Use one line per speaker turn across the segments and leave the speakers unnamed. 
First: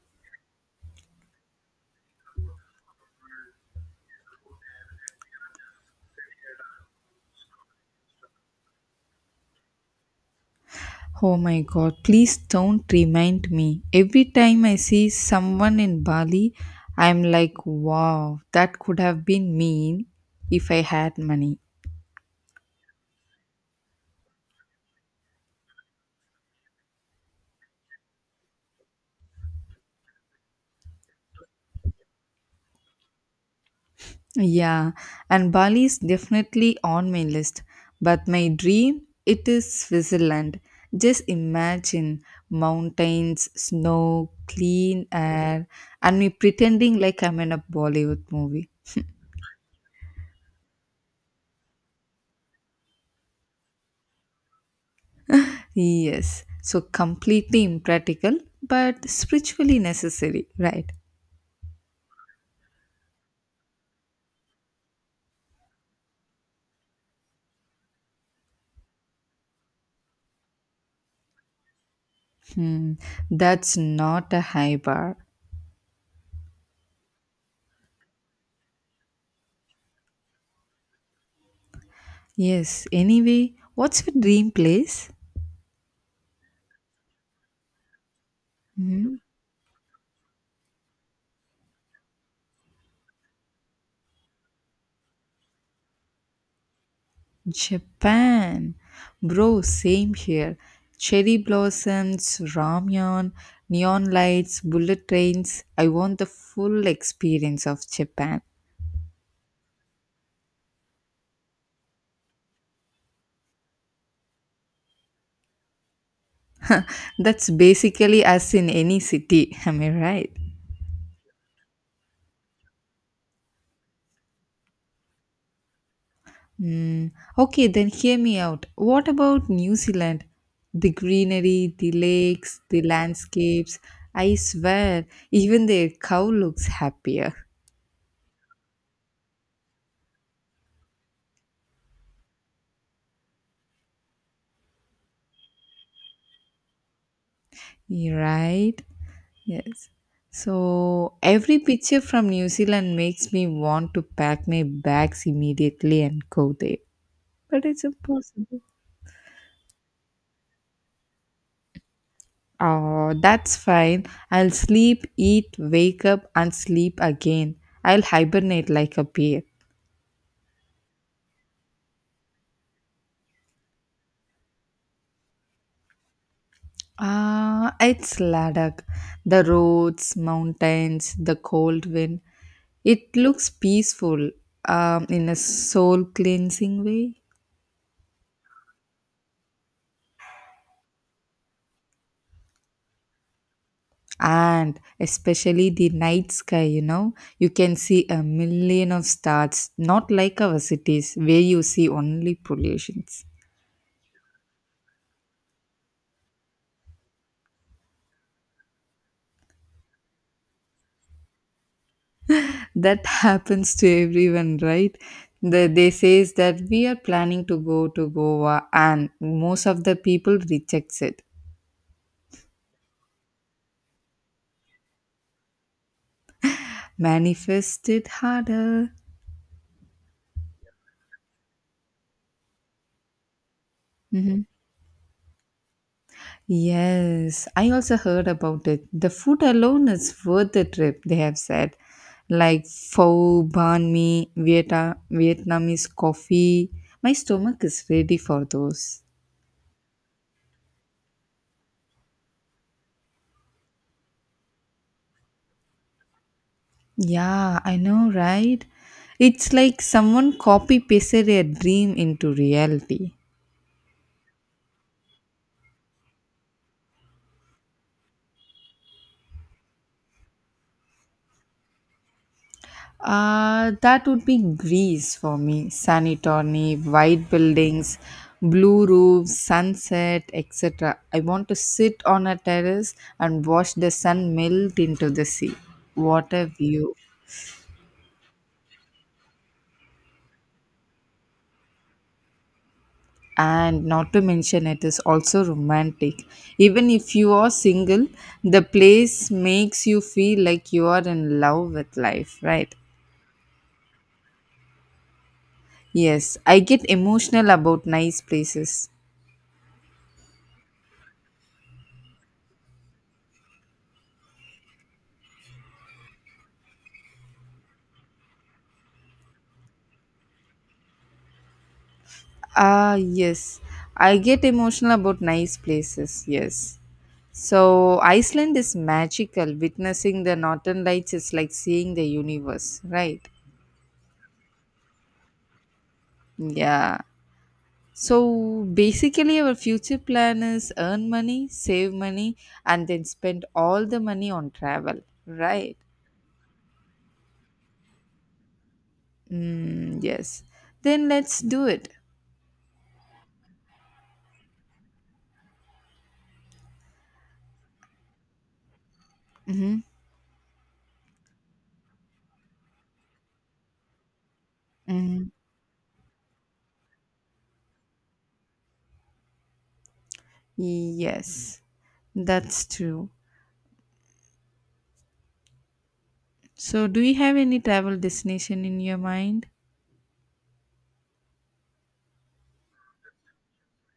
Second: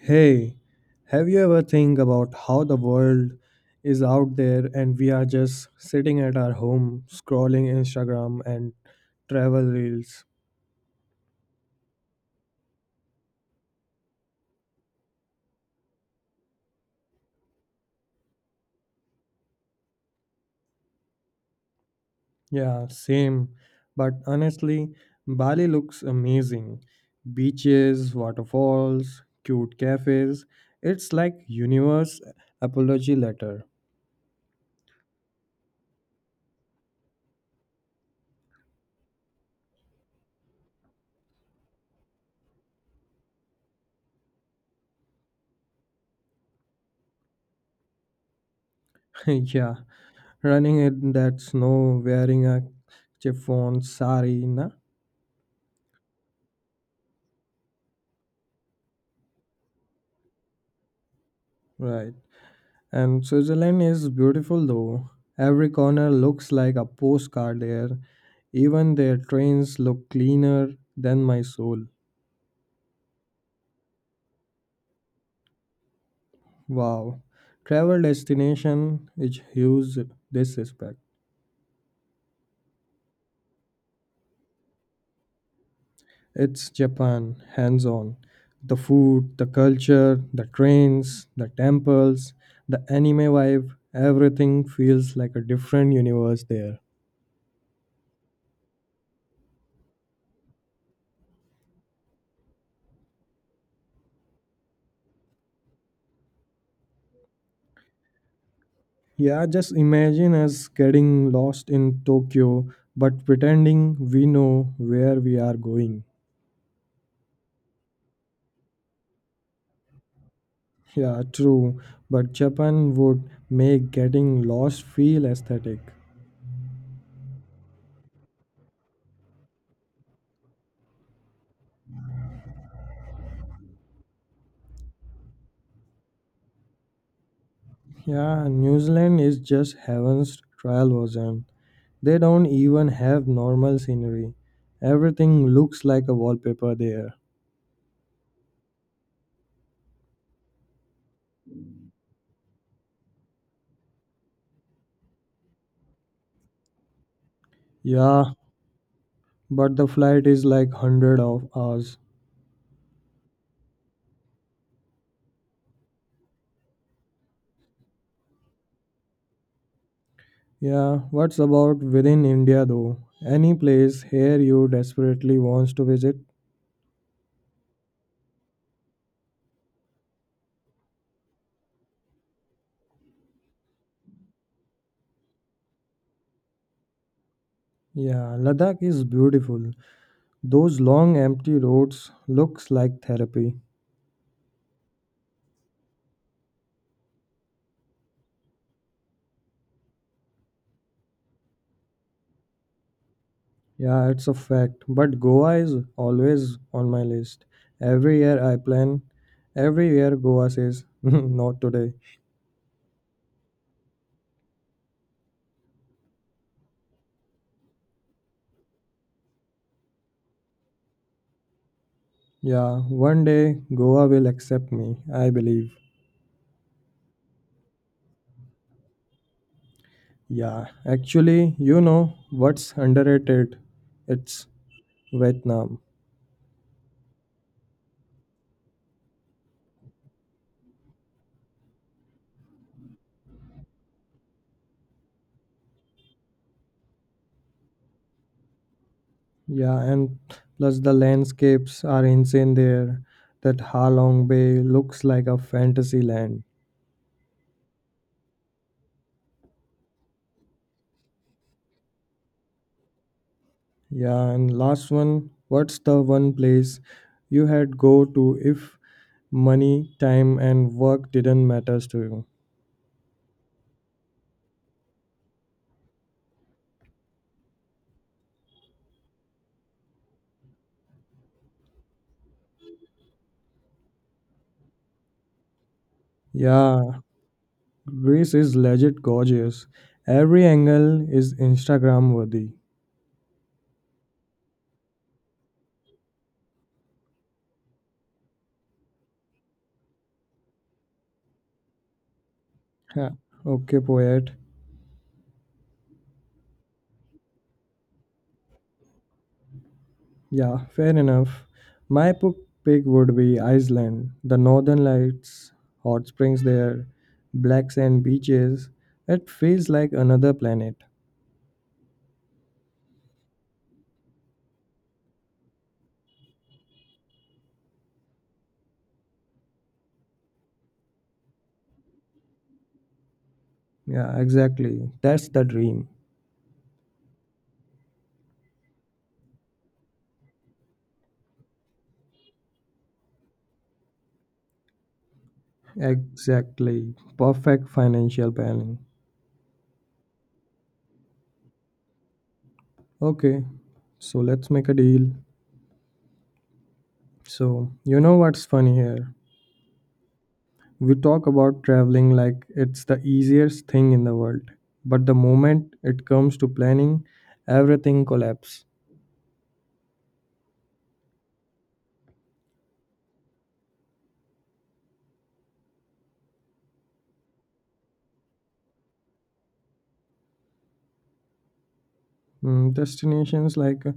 Hey, have you ever think about how the world is out there and we are just sitting at our home scrolling Instagram and travel reels?
Oh my god, please don't remind me. Every time I see someone in Bali, I'm like, wow, that could have been me if I had money.
Yeah, same. But honestly, Bali looks amazing. Beaches, waterfalls, cute cafes. It's like universe apology letter.
Yeah, and Bali is definitely on my list, but my dream it is Switzerland. Just imagine mountains, snow, clean air, and me pretending like I'm in a Bollywood movie.
Yeah, running in that snow wearing a chiffon sari, na?
Yes. So completely impractical, but spiritually necessary, right?
Right. And Switzerland is beautiful though. Every corner looks like a postcard there. Even their trains look cleaner than my soul.
Hmm. That's not a high bar.
Wow. Travel destination is huge this respect.
Yes. Anyway, what's your dream place?
It's Japan, hands on. The
Hmm?
food, the culture, the trains, the temples, the anime vibe, everything feels like a different universe there.
Japan. Bro, same here. Cherry blossoms, ramyun, neon lights, bullet trains. I want the full experience of Japan.
Yeah, just imagine us getting lost in Tokyo but pretending we know where we are going.
That's basically us in any city. Am I right?
Yeah, true, but Japan would make getting lost feel aesthetic.
Mm, okay, then hear me out. What about New Zealand? The greenery, the lakes, the landscapes. I swear, even their cow looks happier.
Yeah, New Zealand is just heaven's trial version. They don't even have normal scenery. Everything looks like a wallpaper there.
You're right? Yes. So every picture from New Zealand makes me want to pack my bags immediately and go there. But it's
Yeah,
impossible.
but the flight is like 100 of hours.
Oh, that's fine. I'll sleep, eat, wake up, and sleep again. I'll hibernate like a bear.
Yeah, what's about within India though? Any place here you desperately wants to visit?
Ah, it's Ladakh. The roads, mountains, the cold wind. It looks peaceful in a soul cleansing way.
Yeah, Ladakh is beautiful. Those long empty roads looks like therapy.
And especially the night sky, you can see a million of stars, not like our cities where you see only pollutions.
Yeah, it's a fact. But Goa is always on my list. Every year I plan. Every year Goa says, not today.
That happens to everyone, right? They says that we are planning to go to Goa and most of the people rejects it.
Yeah, one day Goa will accept me, I believe.
Manifest it harder.
Yeah, actually, you know what's underrated?
Hmm
It's Vietnam.
Yes, I also heard about it. The food alone is worth the trip, they have said. Like pho, banh mi, Vietnamese coffee. My stomach is ready for those.
Yeah, and plus the landscapes are insane there. That Halong Bay looks like a fantasy land.
Yeah, I know, right? It's like someone copy pasted a dream into reality.
Yeah, and last one, what's the one place you had go to if money, time, and work didn't matters to you?
That would be Greece for me. Sunny white buildings, blue roofs, sunset, etc. I want to sit on a terrace and watch the sun melt into the sea. What a view!
Yeah, Greece is legit gorgeous. Every angle is Instagram worthy.
And not to mention, it is also romantic. Even if you are single, the place makes you feel like you are in love with life, right?
Yeah. Okay, poet.
Yes, I get emotional about nice places.
Yeah, fair enough. My pick would be Iceland. The northern lights, hot springs there, black sand beaches. It feels like another planet.
Ah, yes. I get emotional about nice places, yes. So, Iceland is magical. Witnessing the northern lights is like seeing the universe, right?
Yeah, exactly. That's the dream.
Yeah. So, basically, our future plan is earn money, save money, and then spend all the money on travel, right?
Exactly. Perfect financial planning.
Mm, yes. Then let's do it.
Okay, so let's make a deal. So, you know what's funny here?
Mm-hmm.
We talk about traveling like it's the easiest thing in the world. But the
Mm-hmm.
moment it comes to planning, everything collapses.
Yes, that's true. So, do you have any travel destination in your mind?
Mm, destinations like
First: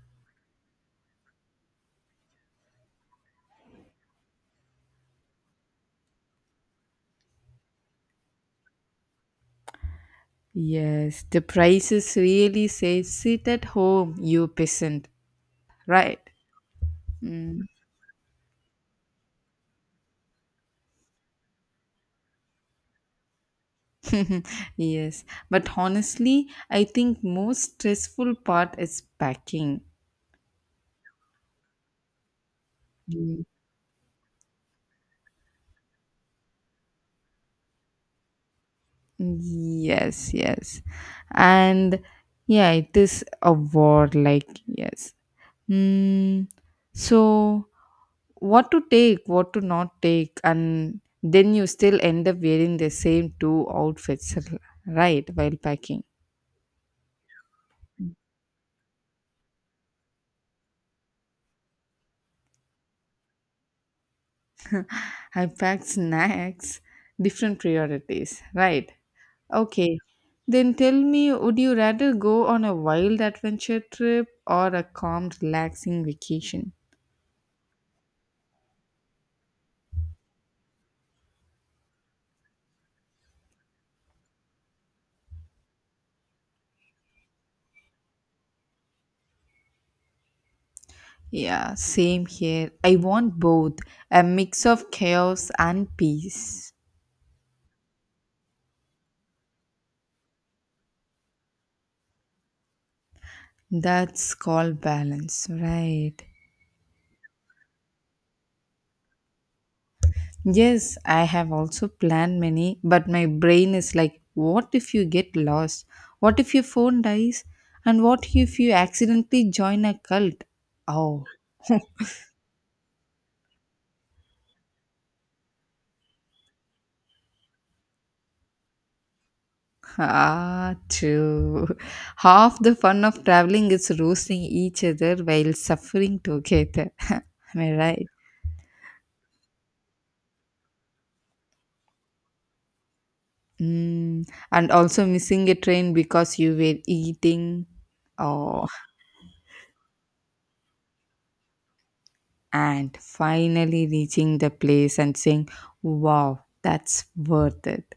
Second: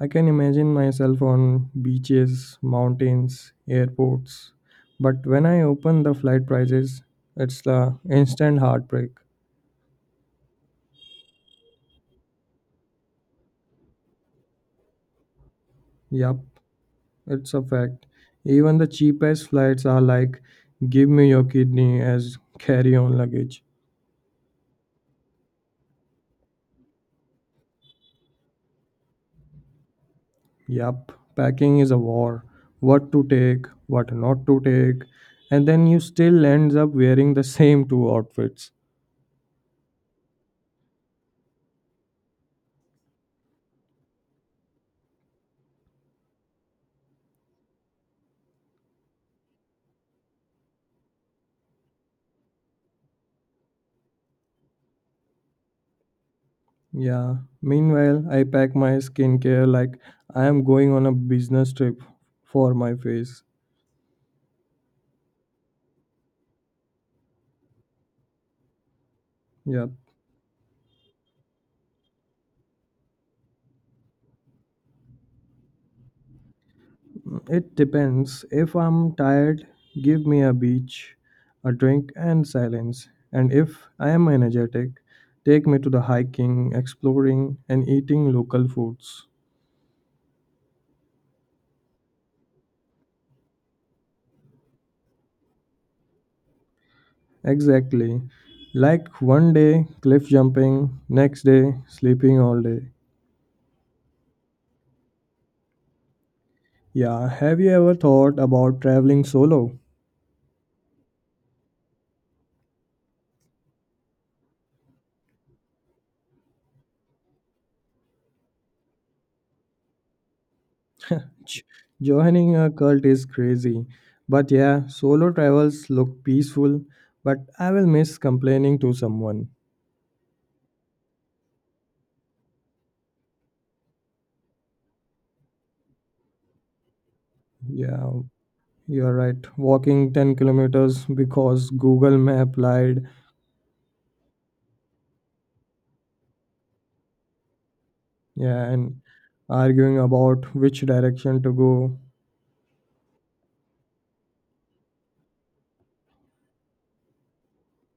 I can imagine myself on beaches, mountains, airports. But when I open the flight prices, it's the instant heartbreak.
Yes, the prices really say sit at home, you peasant, right?
Yup, it's
Mm.
a fact. Even the cheapest flights are like, give me your kidney as carry on luggage.
Yes, but honestly, I think most stressful part is packing.
Yup, packing is a war. What to
Mm.
take, what not to take, and then you still ends up wearing the same two outfits.
Yes, yes. And yeah, it is a war, like, yes. Mm, so, what to take, what to not take, and then you still end up wearing the same two outfits, right? While packing,
Yeah. Meanwhile, I pack my skincare like I am going on a business trip for my face.
I packed snacks, different priorities, right?
Yeah.
Okay, then tell me, would you rather go on a wild adventure trip or a calm, relaxing vacation?
It depends. If I'm tired, give me a beach, a drink, and silence. And if I am energetic, take me to the hiking, exploring, and eating local foods.
Yeah, same here. I want both a mix of chaos and peace.
Exactly. Like one day cliff jumping, next day sleeping all day.
That's called balance, right?
Yeah, have you ever thought about traveling solo?
Yes, I have also planned many, but my brain is like, what if you get lost? What if your phone dies? And what if you accidentally join a cult? Oh,
Ch- Joining a cult is crazy. But yeah, solo travels look peaceful, but I will miss complaining to someone.
ah, true. Half the fun of traveling is roasting each other while suffering together. Am I right?
Yeah, you're right. Walking 10 kilometers because Google Map lied.
Mm, and also missing a train because you were eating.
Yeah,
Oh,
and arguing about which direction to go.
and finally reaching the place and saying, wow, that's worth it.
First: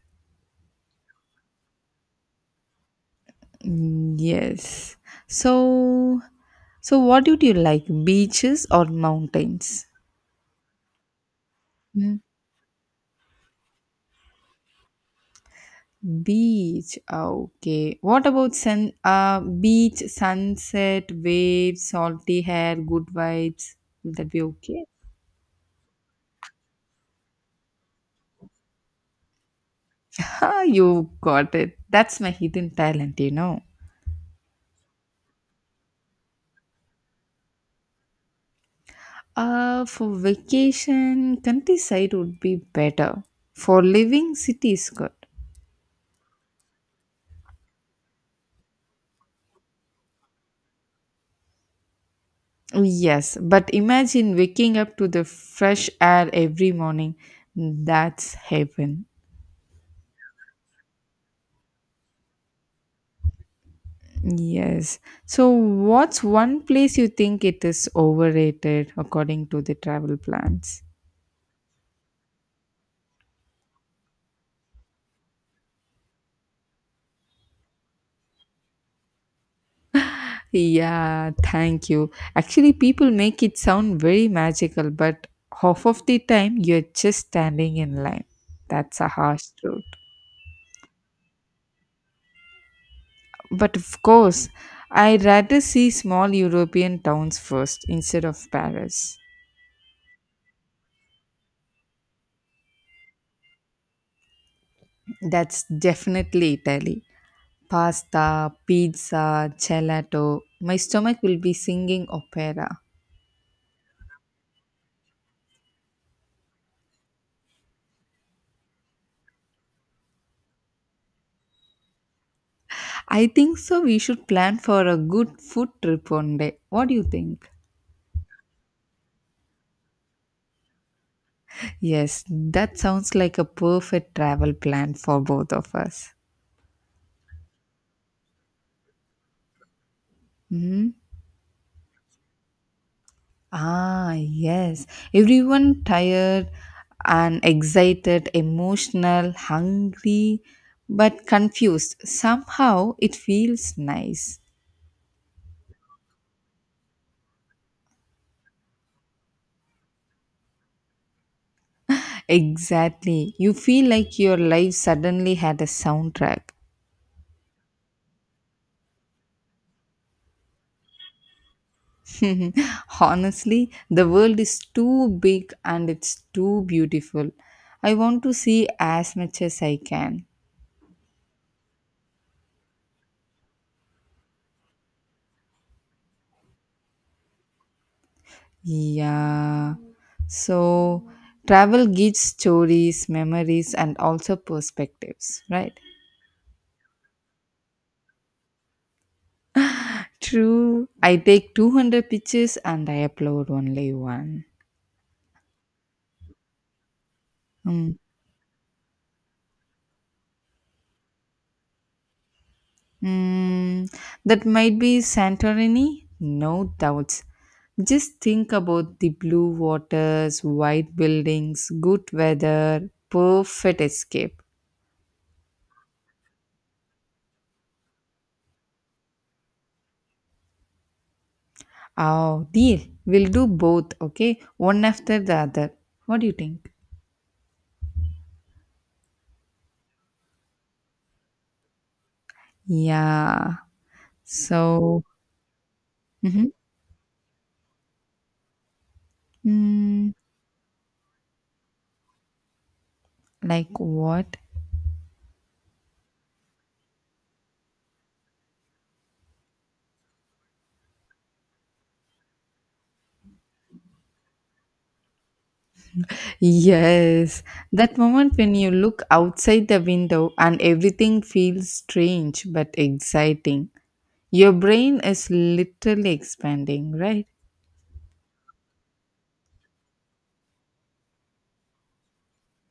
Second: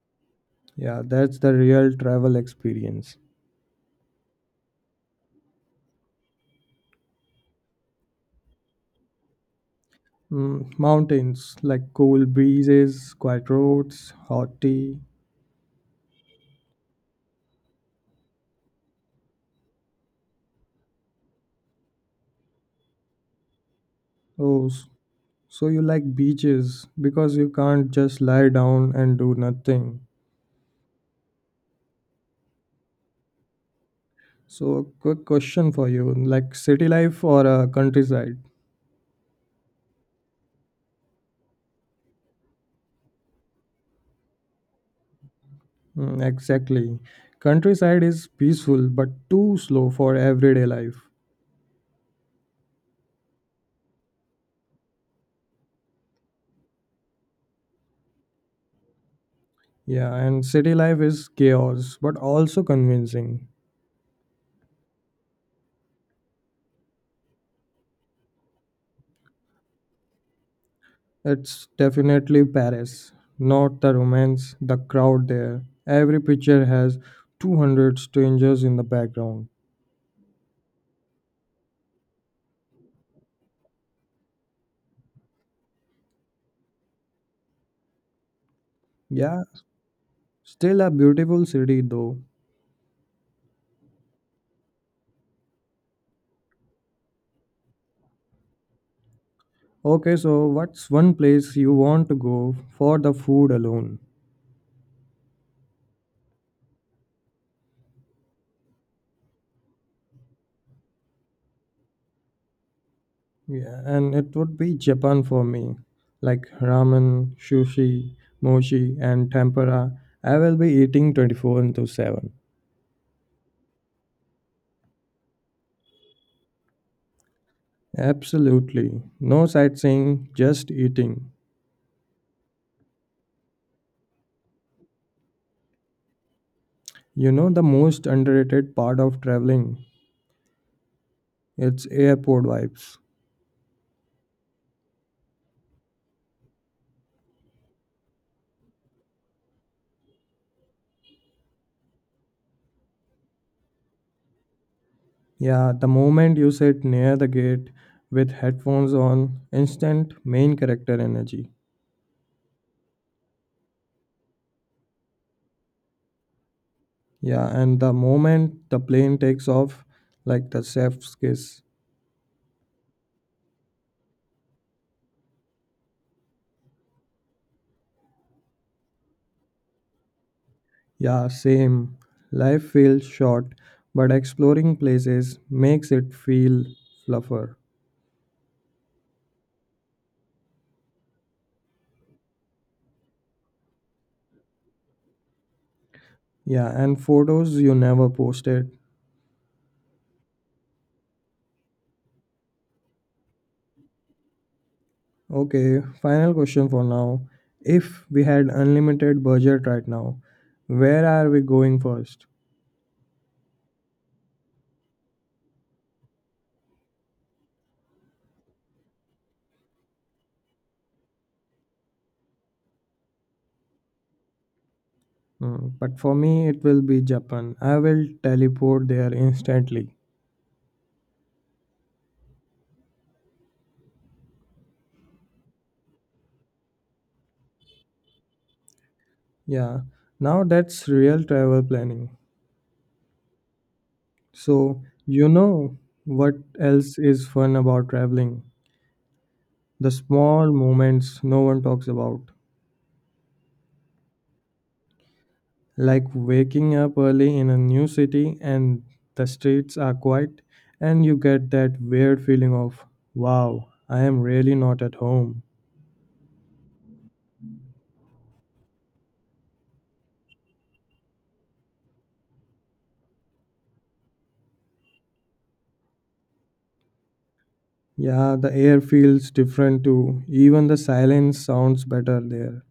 Yeah, that's the real travel experience.
Mm, yes. So, so what did you like, beaches or mountains?
Mm, mountains, like
Mm,
cool breezes, quiet roads, hot tea.
Beach. Okay. What about sun? Beach, sunset, waves, salty hair, good vibes. Will that be
Oh,
okay?
so you like beaches because you can't just lie down and do nothing.
Ha, you got it. That's my hidden talent, you know.
So a quick question for you, like city life or a countryside?
For vacation, countryside would be better. For living, city is good.
Mm, exactly. Countryside is peaceful but too slow for everyday life.
Oh, yes, but imagine waking up to the fresh air every morning. That's heaven.
Yeah, and city life is chaos but also convincing.
Yes. So, what's one place you think it is overrated according to the travel plans?
It's definitely Paris, not the romance, the crowd there. Every picture has 200 strangers in the background.
Yeah, thank you. Actually, people make it sound very magical, but half of the time you're just standing in line. That's a
Yeah,
harsh truth.
still a beautiful city though.
But of course, I'd rather see small European towns first instead of Paris.
Okay, so what's one place you want to go for the food alone?
That's definitely Italy. Pasta, pizza, gelato. My stomach will be singing opera.
Yeah, and it would be Japan for me. Like ramen, sushi, mochi, and tempura. I will be eating 24 into 7.
I think so. We should plan for a good food trip one day. What do you think?
Absolutely. No sightseeing, just eating.
Yes, that sounds like a perfect travel plan for both of us.
You know the most underrated part of traveling?
Mhm.
It's airport vibes.
Ah, yes. Everyone tired and excited, emotional, hungry, but confused. Somehow it feels nice.
Yeah, the moment you sit near the gate with headphones on, instant main character energy.
Exactly. You feel like your life suddenly had a soundtrack.
Yeah, and the moment the plane takes off, like the chef's kiss.
Honestly, the world is too big and it's too beautiful. I want to see as much as I can.
Yeah, same. Life feels short, but exploring places makes it feel fluffer.
Yeah. So travel gives stories, memories, and also perspectives, right?
Yeah, and photos you never posted.
True. I take 200 pictures and I upload only one.
Okay, final question for now.
Mm.
If we had unlimited budget right now, where are we going first?
Mm, that might be Santorini? No doubts. Just think about the blue waters, white buildings, good weather, perfect escape.
Hmm, but for me, it will be Japan. I will teleport there instantly.
Oh, deal. We'll do both, okay? One after the other. What do you think?
Yeah, now that's real travel planning.
Yeah.
So,
So,
you know what
Mhm.
else is fun about traveling? The
mm
small moments no one talks about,
like what?
like waking up early in a new city and the streets are quiet, and you get that weird feeling of, wow, I am really not at home.
Yes. That moment when you look outside the window and everything feels strange but exciting. Your brain is literally expanding, right?
Yeah, the air feels different too. Even the silence sounds better there.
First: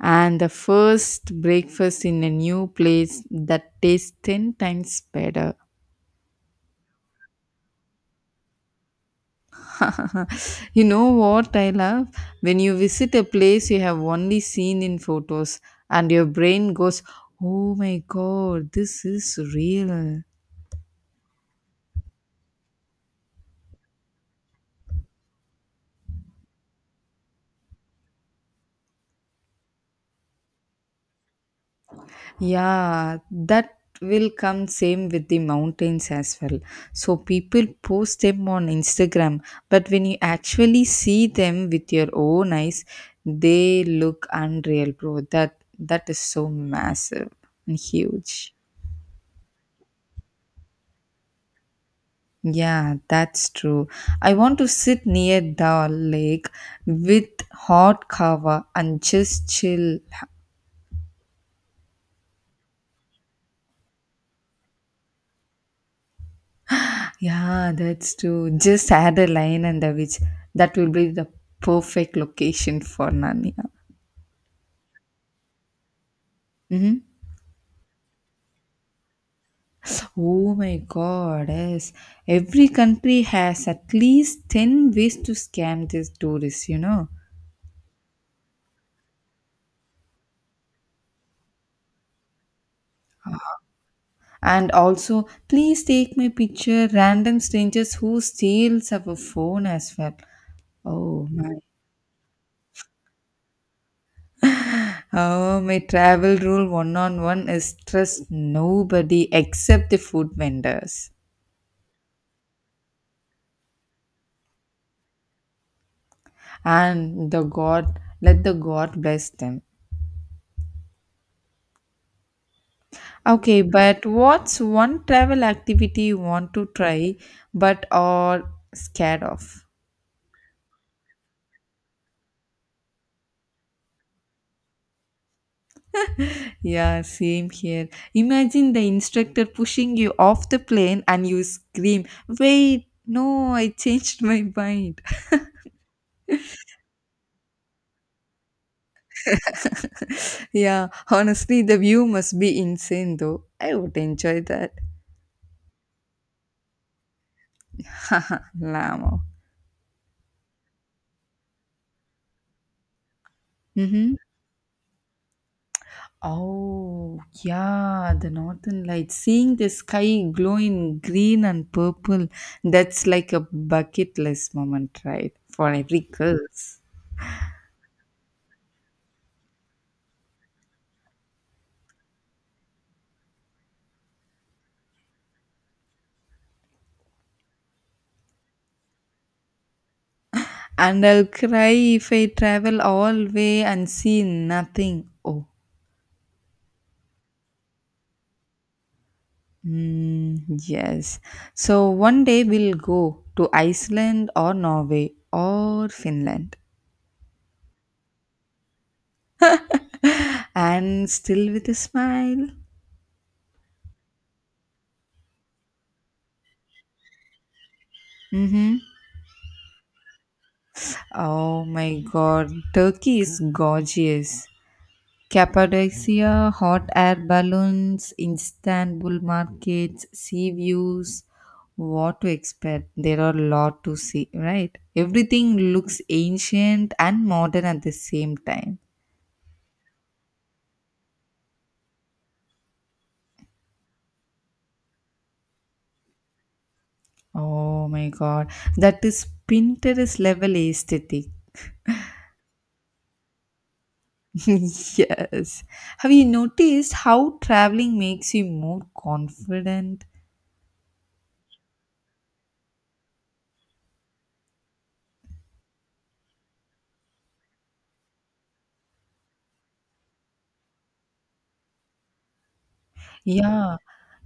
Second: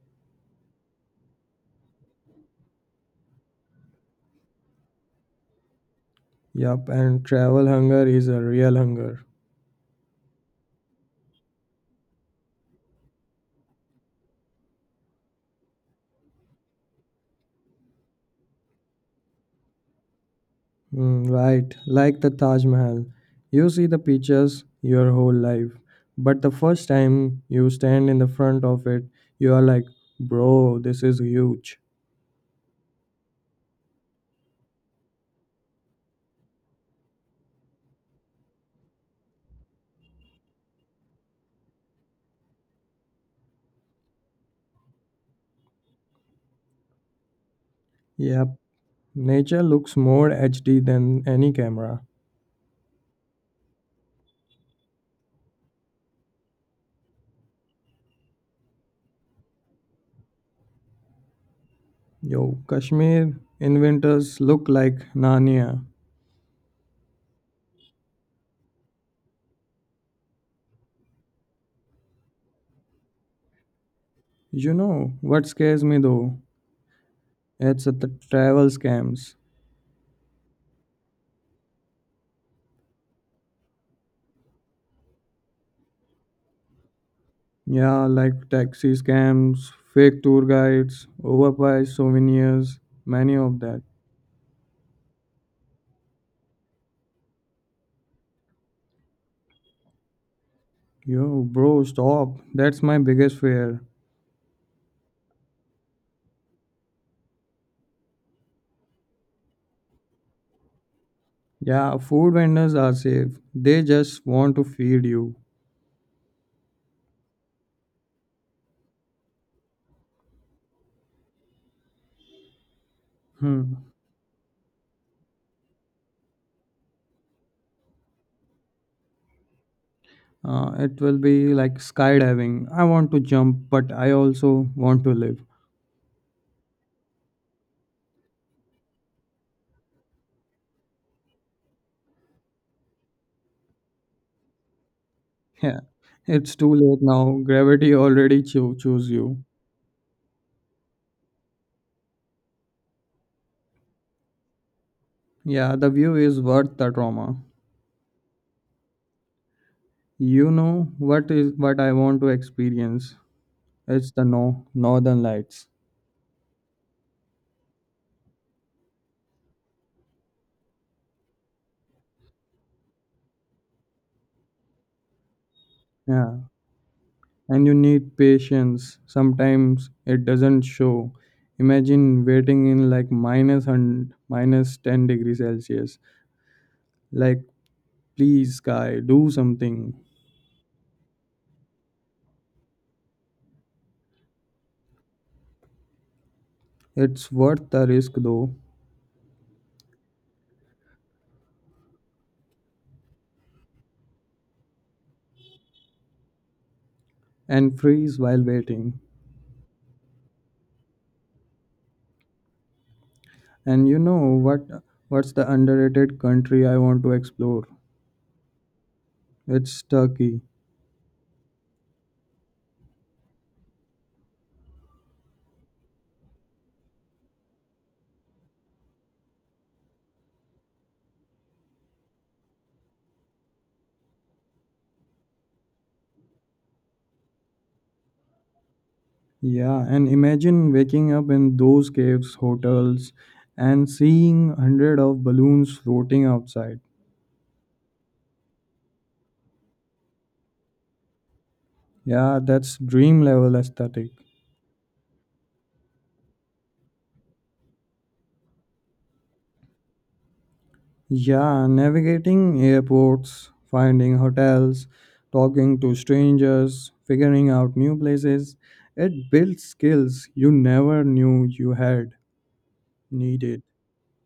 And the first breakfast in a new place that tastes 10 times better.
Yup, and travel hunger is a real hunger.
You know what I love? When you visit a place you have only seen in photos, and your brain goes, oh my god, this is real.
Mm, right, like the Taj Mahal. You see the pictures your whole life, but the first time you stand in the front of it, you are like, bro, this is huge.
Yeah, that will come same with the mountains as well. So people post them on Instagram, but when you actually see them with your own eyes, they look unreal, bro. That is so massive and huge.
Yep, nature looks more HD than any camera.
Yeah, that's true. I want to sit near the lake with hot kava and just chill.
Yo, Kashmir in winters look like Narnia.
Yeah, that's true. Just add a lion and a witch. That will be the perfect location for Narnia.
You know what scares me though?
Hmm
It's the travel scams.
Oh my god, yes. Every country has at least 10 ways to scam these tourists, you know.
Yeah, like taxi scams, fake tour guides, overpriced souvenirs, many of that.
And also, please take my picture, random strangers who steals our phone as well. Oh
Yo,
man.
bro, stop. That's my biggest fear.
Oh, my travel rule one on one is trust nobody except the food vendors
Yeah, food vendors are safe. They just want to feed you.
and the God, let the God bless them. Okay,
Hmm.
but what's one travel activity you want to try but are scared of?
It will be like skydiving. I want to jump, but I also want to live.
Yeah, same here. Imagine the instructor pushing you off the plane and you scream, wait, no, I changed my mind.
Yeah, it's too late now. Gravity already chose you.
Yeah, honestly, the view must be insane though. I would enjoy that.
Yeah, the view is worth the trauma.
Lamo.
You know what is what I want to experience. It's
Mhm.
the no northern lights.
Oh, yeah, the northern lights. Seeing the sky glow in green and purple, that's like a bucket list moment, right? For every
Yeah,
girls.
and you need patience. Sometimes it doesn't show. Imagine waiting in like minus 100, minus 10 degrees Celsius. Like, please, sky, do something.
And I'll cry if I travel all way and see nothing. Oh,
It's worth the risk though,
mm, yes. So one day we'll go to Iceland or Norway or Finland,
and freeze while waiting.
and still with a smile.
And you know what? What's the underrated country I want to explore?
Mm-hmm.
It's Turkey.
Oh my god, Turkey is gorgeous. Cappadocia, hot air balloons, Istanbul markets, sea views. What to expect? There are a lot to see, right? Everything looks ancient and modern at the same time.
Yeah, and imagine waking up in those caves, hotels, and seeing hundred of balloons floating outside.
Oh my god, that is Pinterest level aesthetic.
Yeah, that's dream level aesthetic.
Yes. Have you noticed how traveling makes you more confident?
Yeah, navigating airports, finding hotels, talking to strangers, figuring out new places. It builds skills you never knew you had needed.
Yeah,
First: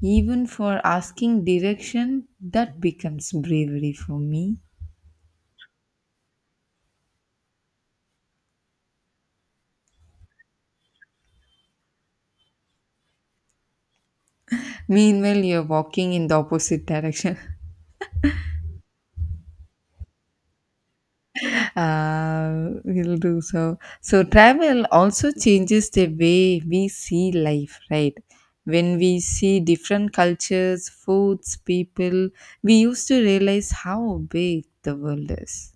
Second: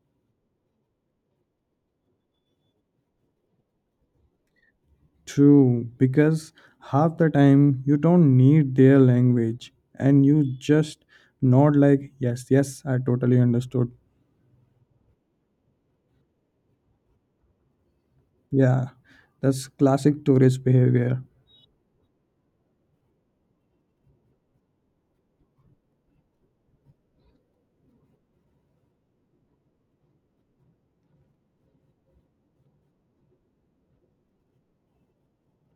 even for asking direction, that becomes bravery for me.
True, because half the time you don't need their language and you just nod like, yes, yes, I totally understood.
Meanwhile, you're walking in the opposite direction.
Yeah, that's classic tourist behavior.
We'll do so. So, travel also changes the way we see life, right? When we see different cultures, foods, people, we used to realize how big the world is.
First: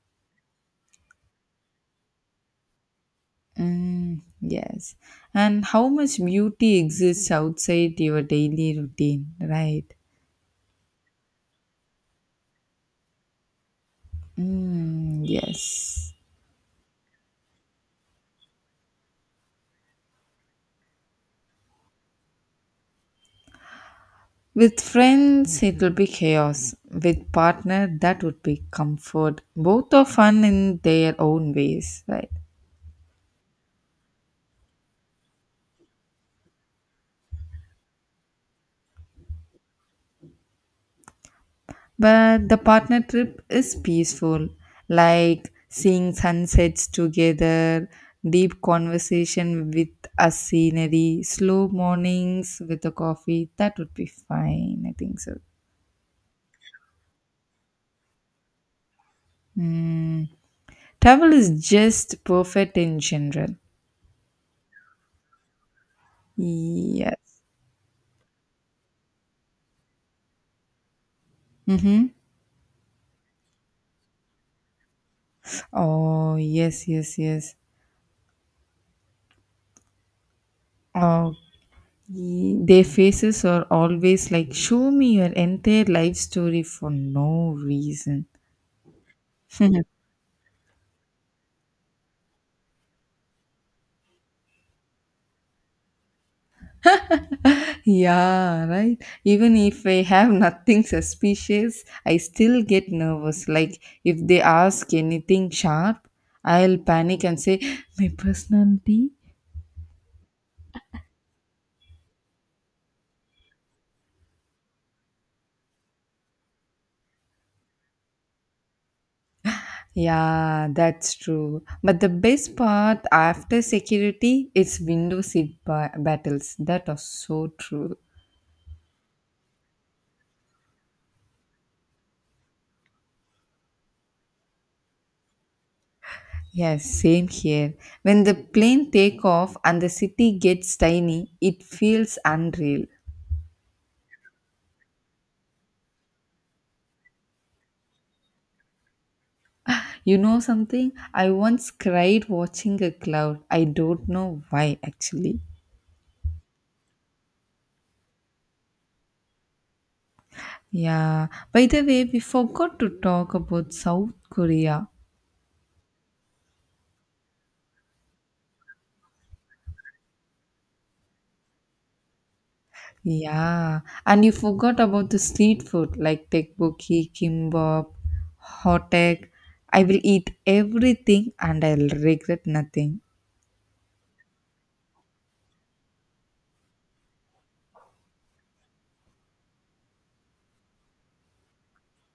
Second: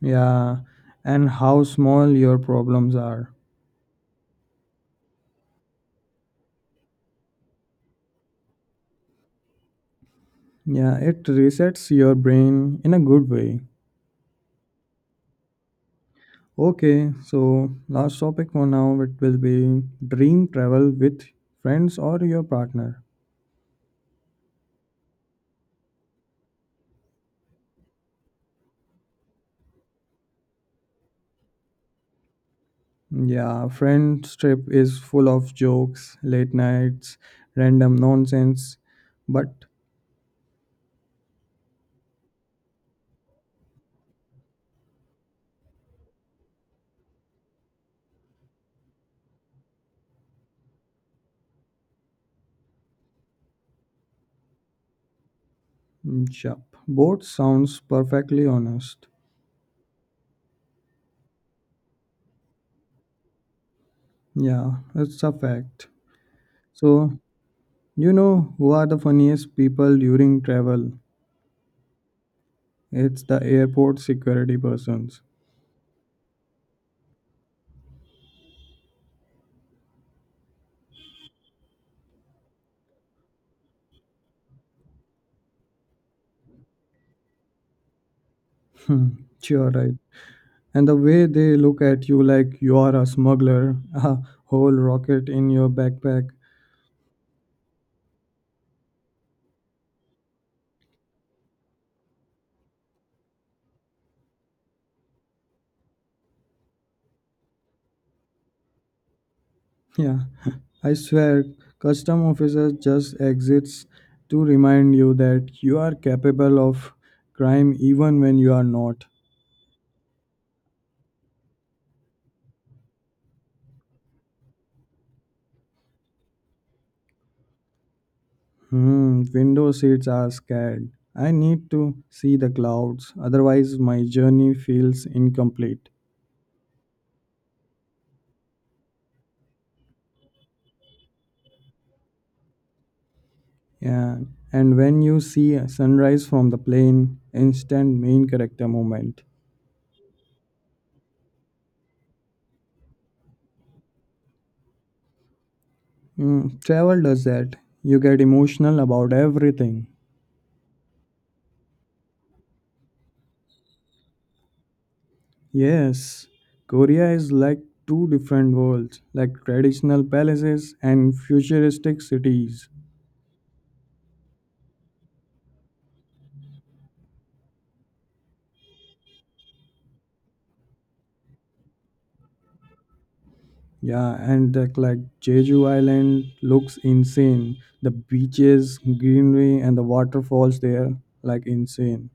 Yeah, and how small your problems are.
Mm, yes. And how much beauty exists outside your daily routine, right?
Yeah, it resets your brain in a good way.
Mm, yes.
Okay, so last topic for now it will be dream travel with friends or your partner.
With friends, it will be chaos. With partner, that would be comfort. Both are fun in their own ways, right?
Yeah, friends trip is full of jokes, late nights, random nonsense, but
But the partner trip is peaceful, like seeing sunsets together, deep conversation with a scenery, slow mornings with a coffee. That would be fine. I think so.
mm, yup, both sounds perfectly honest.
Travel is just perfect in general.
Yeah, it's a fact. So,
Yes.
you know who are the funniest people during travel?
Mhm.
It's the airport security persons.
Oh, yes, yes, yes. Oh, their faces are always like, show me your entire life story for no reason.
Hmm, sure, right. And the way they look at you like you are a smuggler, a whole rocket in your backpack.
Yeah, right. Even if I have nothing suspicious, I still get nervous. Like, if they ask anything sharp, I'll panic and say, my personality.
Yeah, I swear, custom officers just exits to remind you that you are capable of crime even when you are not.
Yeah, that's true. But the best part after security, it's window seat battles. That are so true.
Hmm, window seats are scared. I need to see the clouds, otherwise my journey feels incomplete.
Yes, same here. When the plane take off and the city gets tiny, it feels unreal.
Yeah, and when you see a sunrise from the plane, instant main character moment.
You know something? I once cried watching a cloud. I don't know why actually.
Mm, travel does that. You get emotional about everything.
Yeah. By the way, we forgot to talk about South Korea.
Yes, Korea is like two different worlds, like traditional palaces and futuristic cities.
Yeah. And you forgot about the street food like tteokbokki, kimbap, hot egg. I will eat everything and I'll regret nothing.
Yeah, and that like Jeju Island looks insane. The beaches, greenery, and the waterfalls there like insane.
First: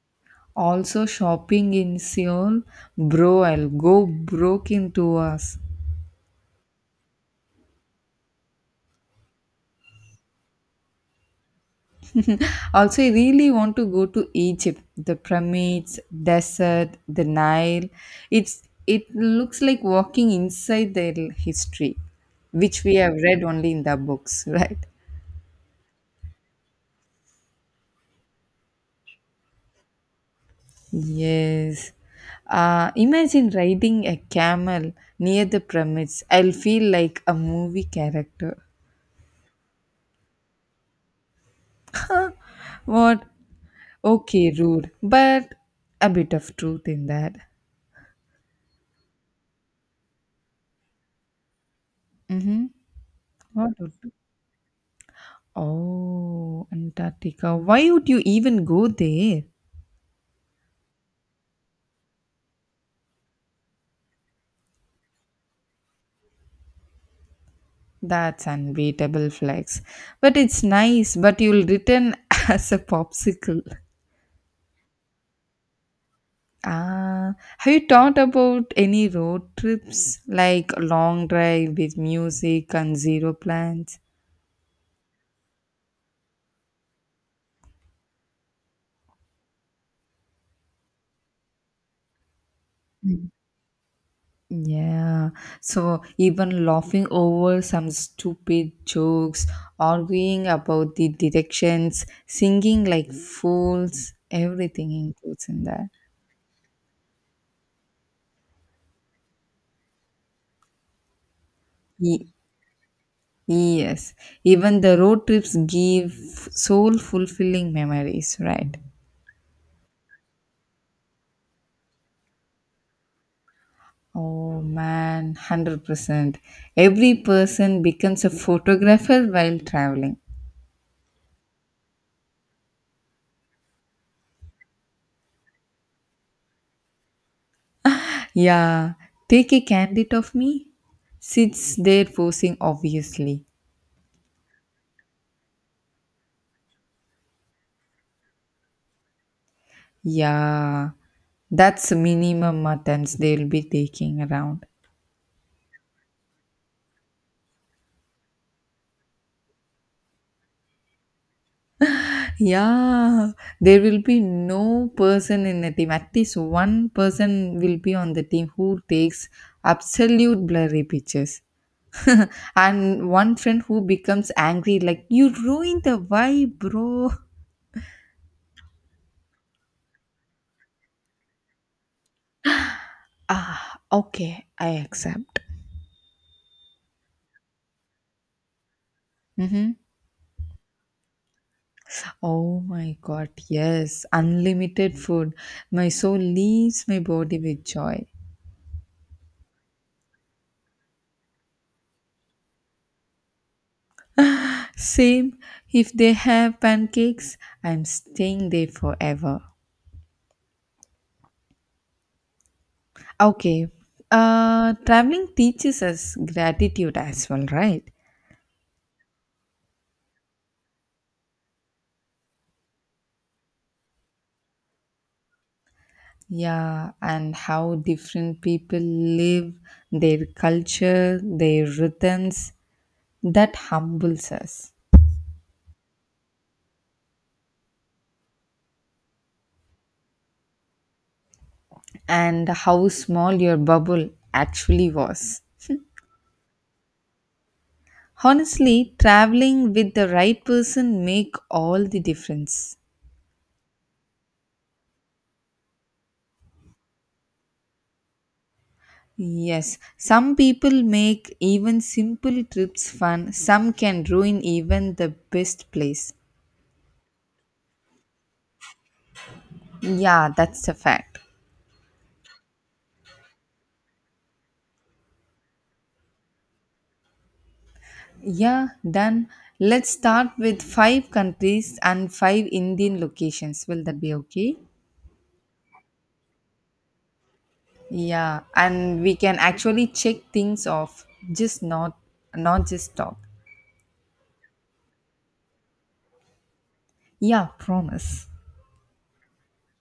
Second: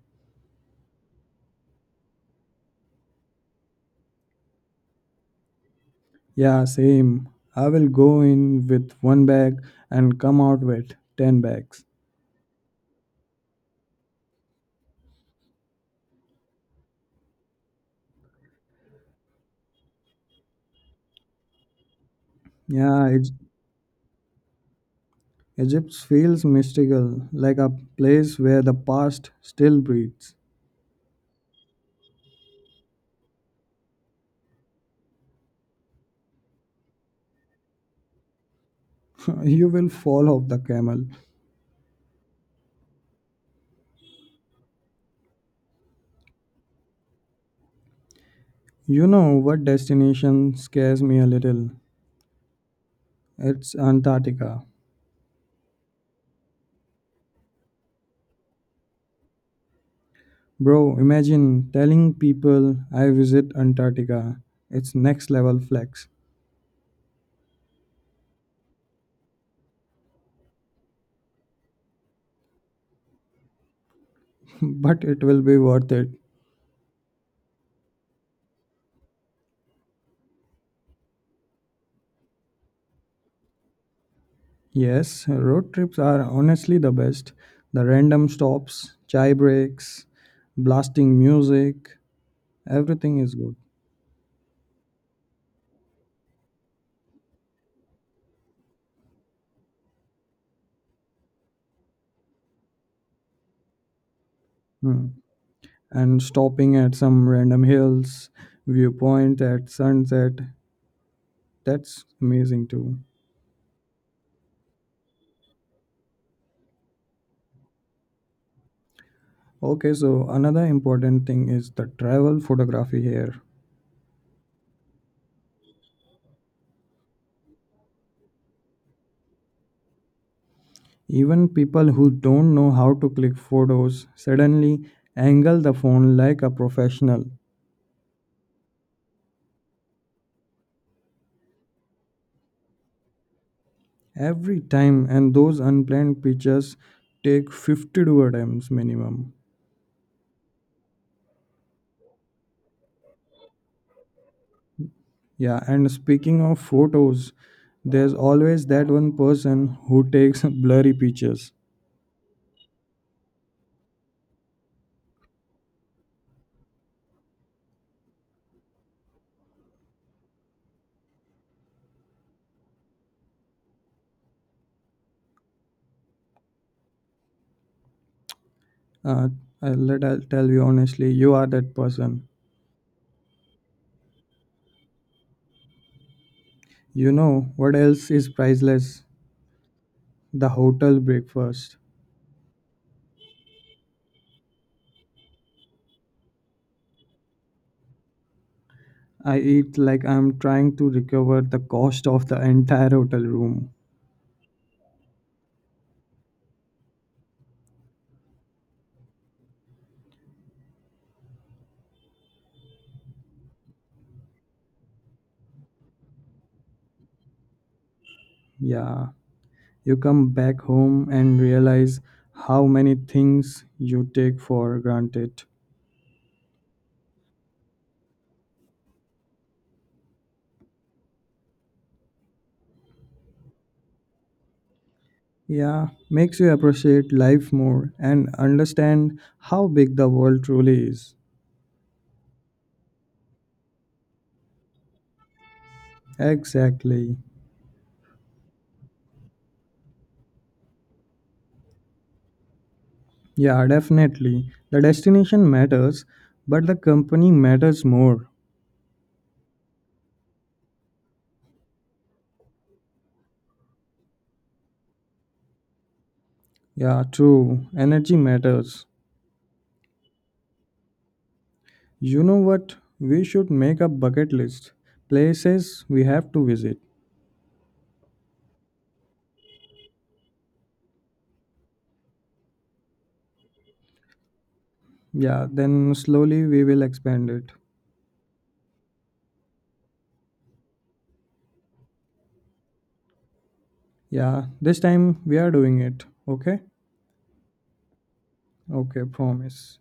Also shopping in Seoul, bro, I'll go broke in 2 hours.
Yeah, same. I will go in with one bag and come out with 10 bags.
Also, I really want to go to Egypt, the pyramids, desert, the Nile. It's it looks like walking inside their history, which we
Yeah,
have read only in the books, right?
Egypt feels mystical, like a place where the past still breathes.
Yes. Imagine riding a camel near the pyramids. I'll feel like a movie character.
You will fall off the camel.
What? Okay, rude, but a bit of truth in that.
You know what destination scares me a little?
Hmm What
It's
would
Antarctica.
oh, Antarctica. Why would you even go there?
Bro, imagine telling people I visit Antarctica. It's next level flex,
That's unbeatable flex. But it's nice, but you'll return as a popsicle.
but it will be worth it.
Ah, have you thought about any road trips like a long drive with music and zero plans?
Yes, road trips are honestly the best. The random stops, chai breaks, blasting music, everything is good.
Yeah, so even laughing over some stupid jokes, arguing about the directions, singing like fools, everything
Hmm.
includes in that.
And stopping at some random hills, viewpoint at sunset, that's
Ye-
amazing too.
yes, even the road trips give soul fulfilling memories, right?
Okay, so another important thing is the travel photography here.
Oh man, 100%. Every person becomes a photographer while traveling.
Even people who don't know how to click photos suddenly angle the phone like a professional.
Yeah, take a candid of me. Sits there posing obviously.
Every time, and those unplanned pictures take 50 to attempts minimum.
Yeah, that's minimum attempts they'll be taking around.
Yeah, and speaking of photos, there's always that one person who takes blurry pictures.
Yeah, there will be no person in the team. At least one person will be on the team who takes absolute blurry pictures. And one friend who becomes angry, like, you ruined the vibe, bro.
uh, Let I tell you honestly, you are that person.
Ah, okay, I accept.
You know what else is priceless?
Mm-hmm.
The hotel breakfast.
Oh my god, yes, unlimited food. My soul leaves my body with joy.
I eat like I'm trying to recover the cost of the entire hotel room.
Same. If they have pancakes, I'm staying there forever. Okay. Traveling teaches us gratitude as well, right?
Yeah. You come back home and realize how many things you take for granted.
Yeah, and how different people live, their culture, their rhythms, that humbles us.
Yeah, makes you appreciate life more and understand how big the world truly is.
And how small your bubble actually was.
Exactly.
Honestly, traveling with the right person make all the difference.
Yeah, definitely. The destination matters, but the company matters more.
Yes, some people make even simple trips fun, some can ruin even the best place.
Yeah, true. Energy matters.
Yeah, that's a fact.
You know what? We should make a bucket list. Places we have to visit.
Yeah, done. Let's start with five countries and five Indian locations. Will that be okay?
Yeah, then slowly we will expand it.
Yeah, and we can actually check things off, just not not just talk.
Yeah, this time we are doing it. Okay?
Yeah, promise.
Okay, promise.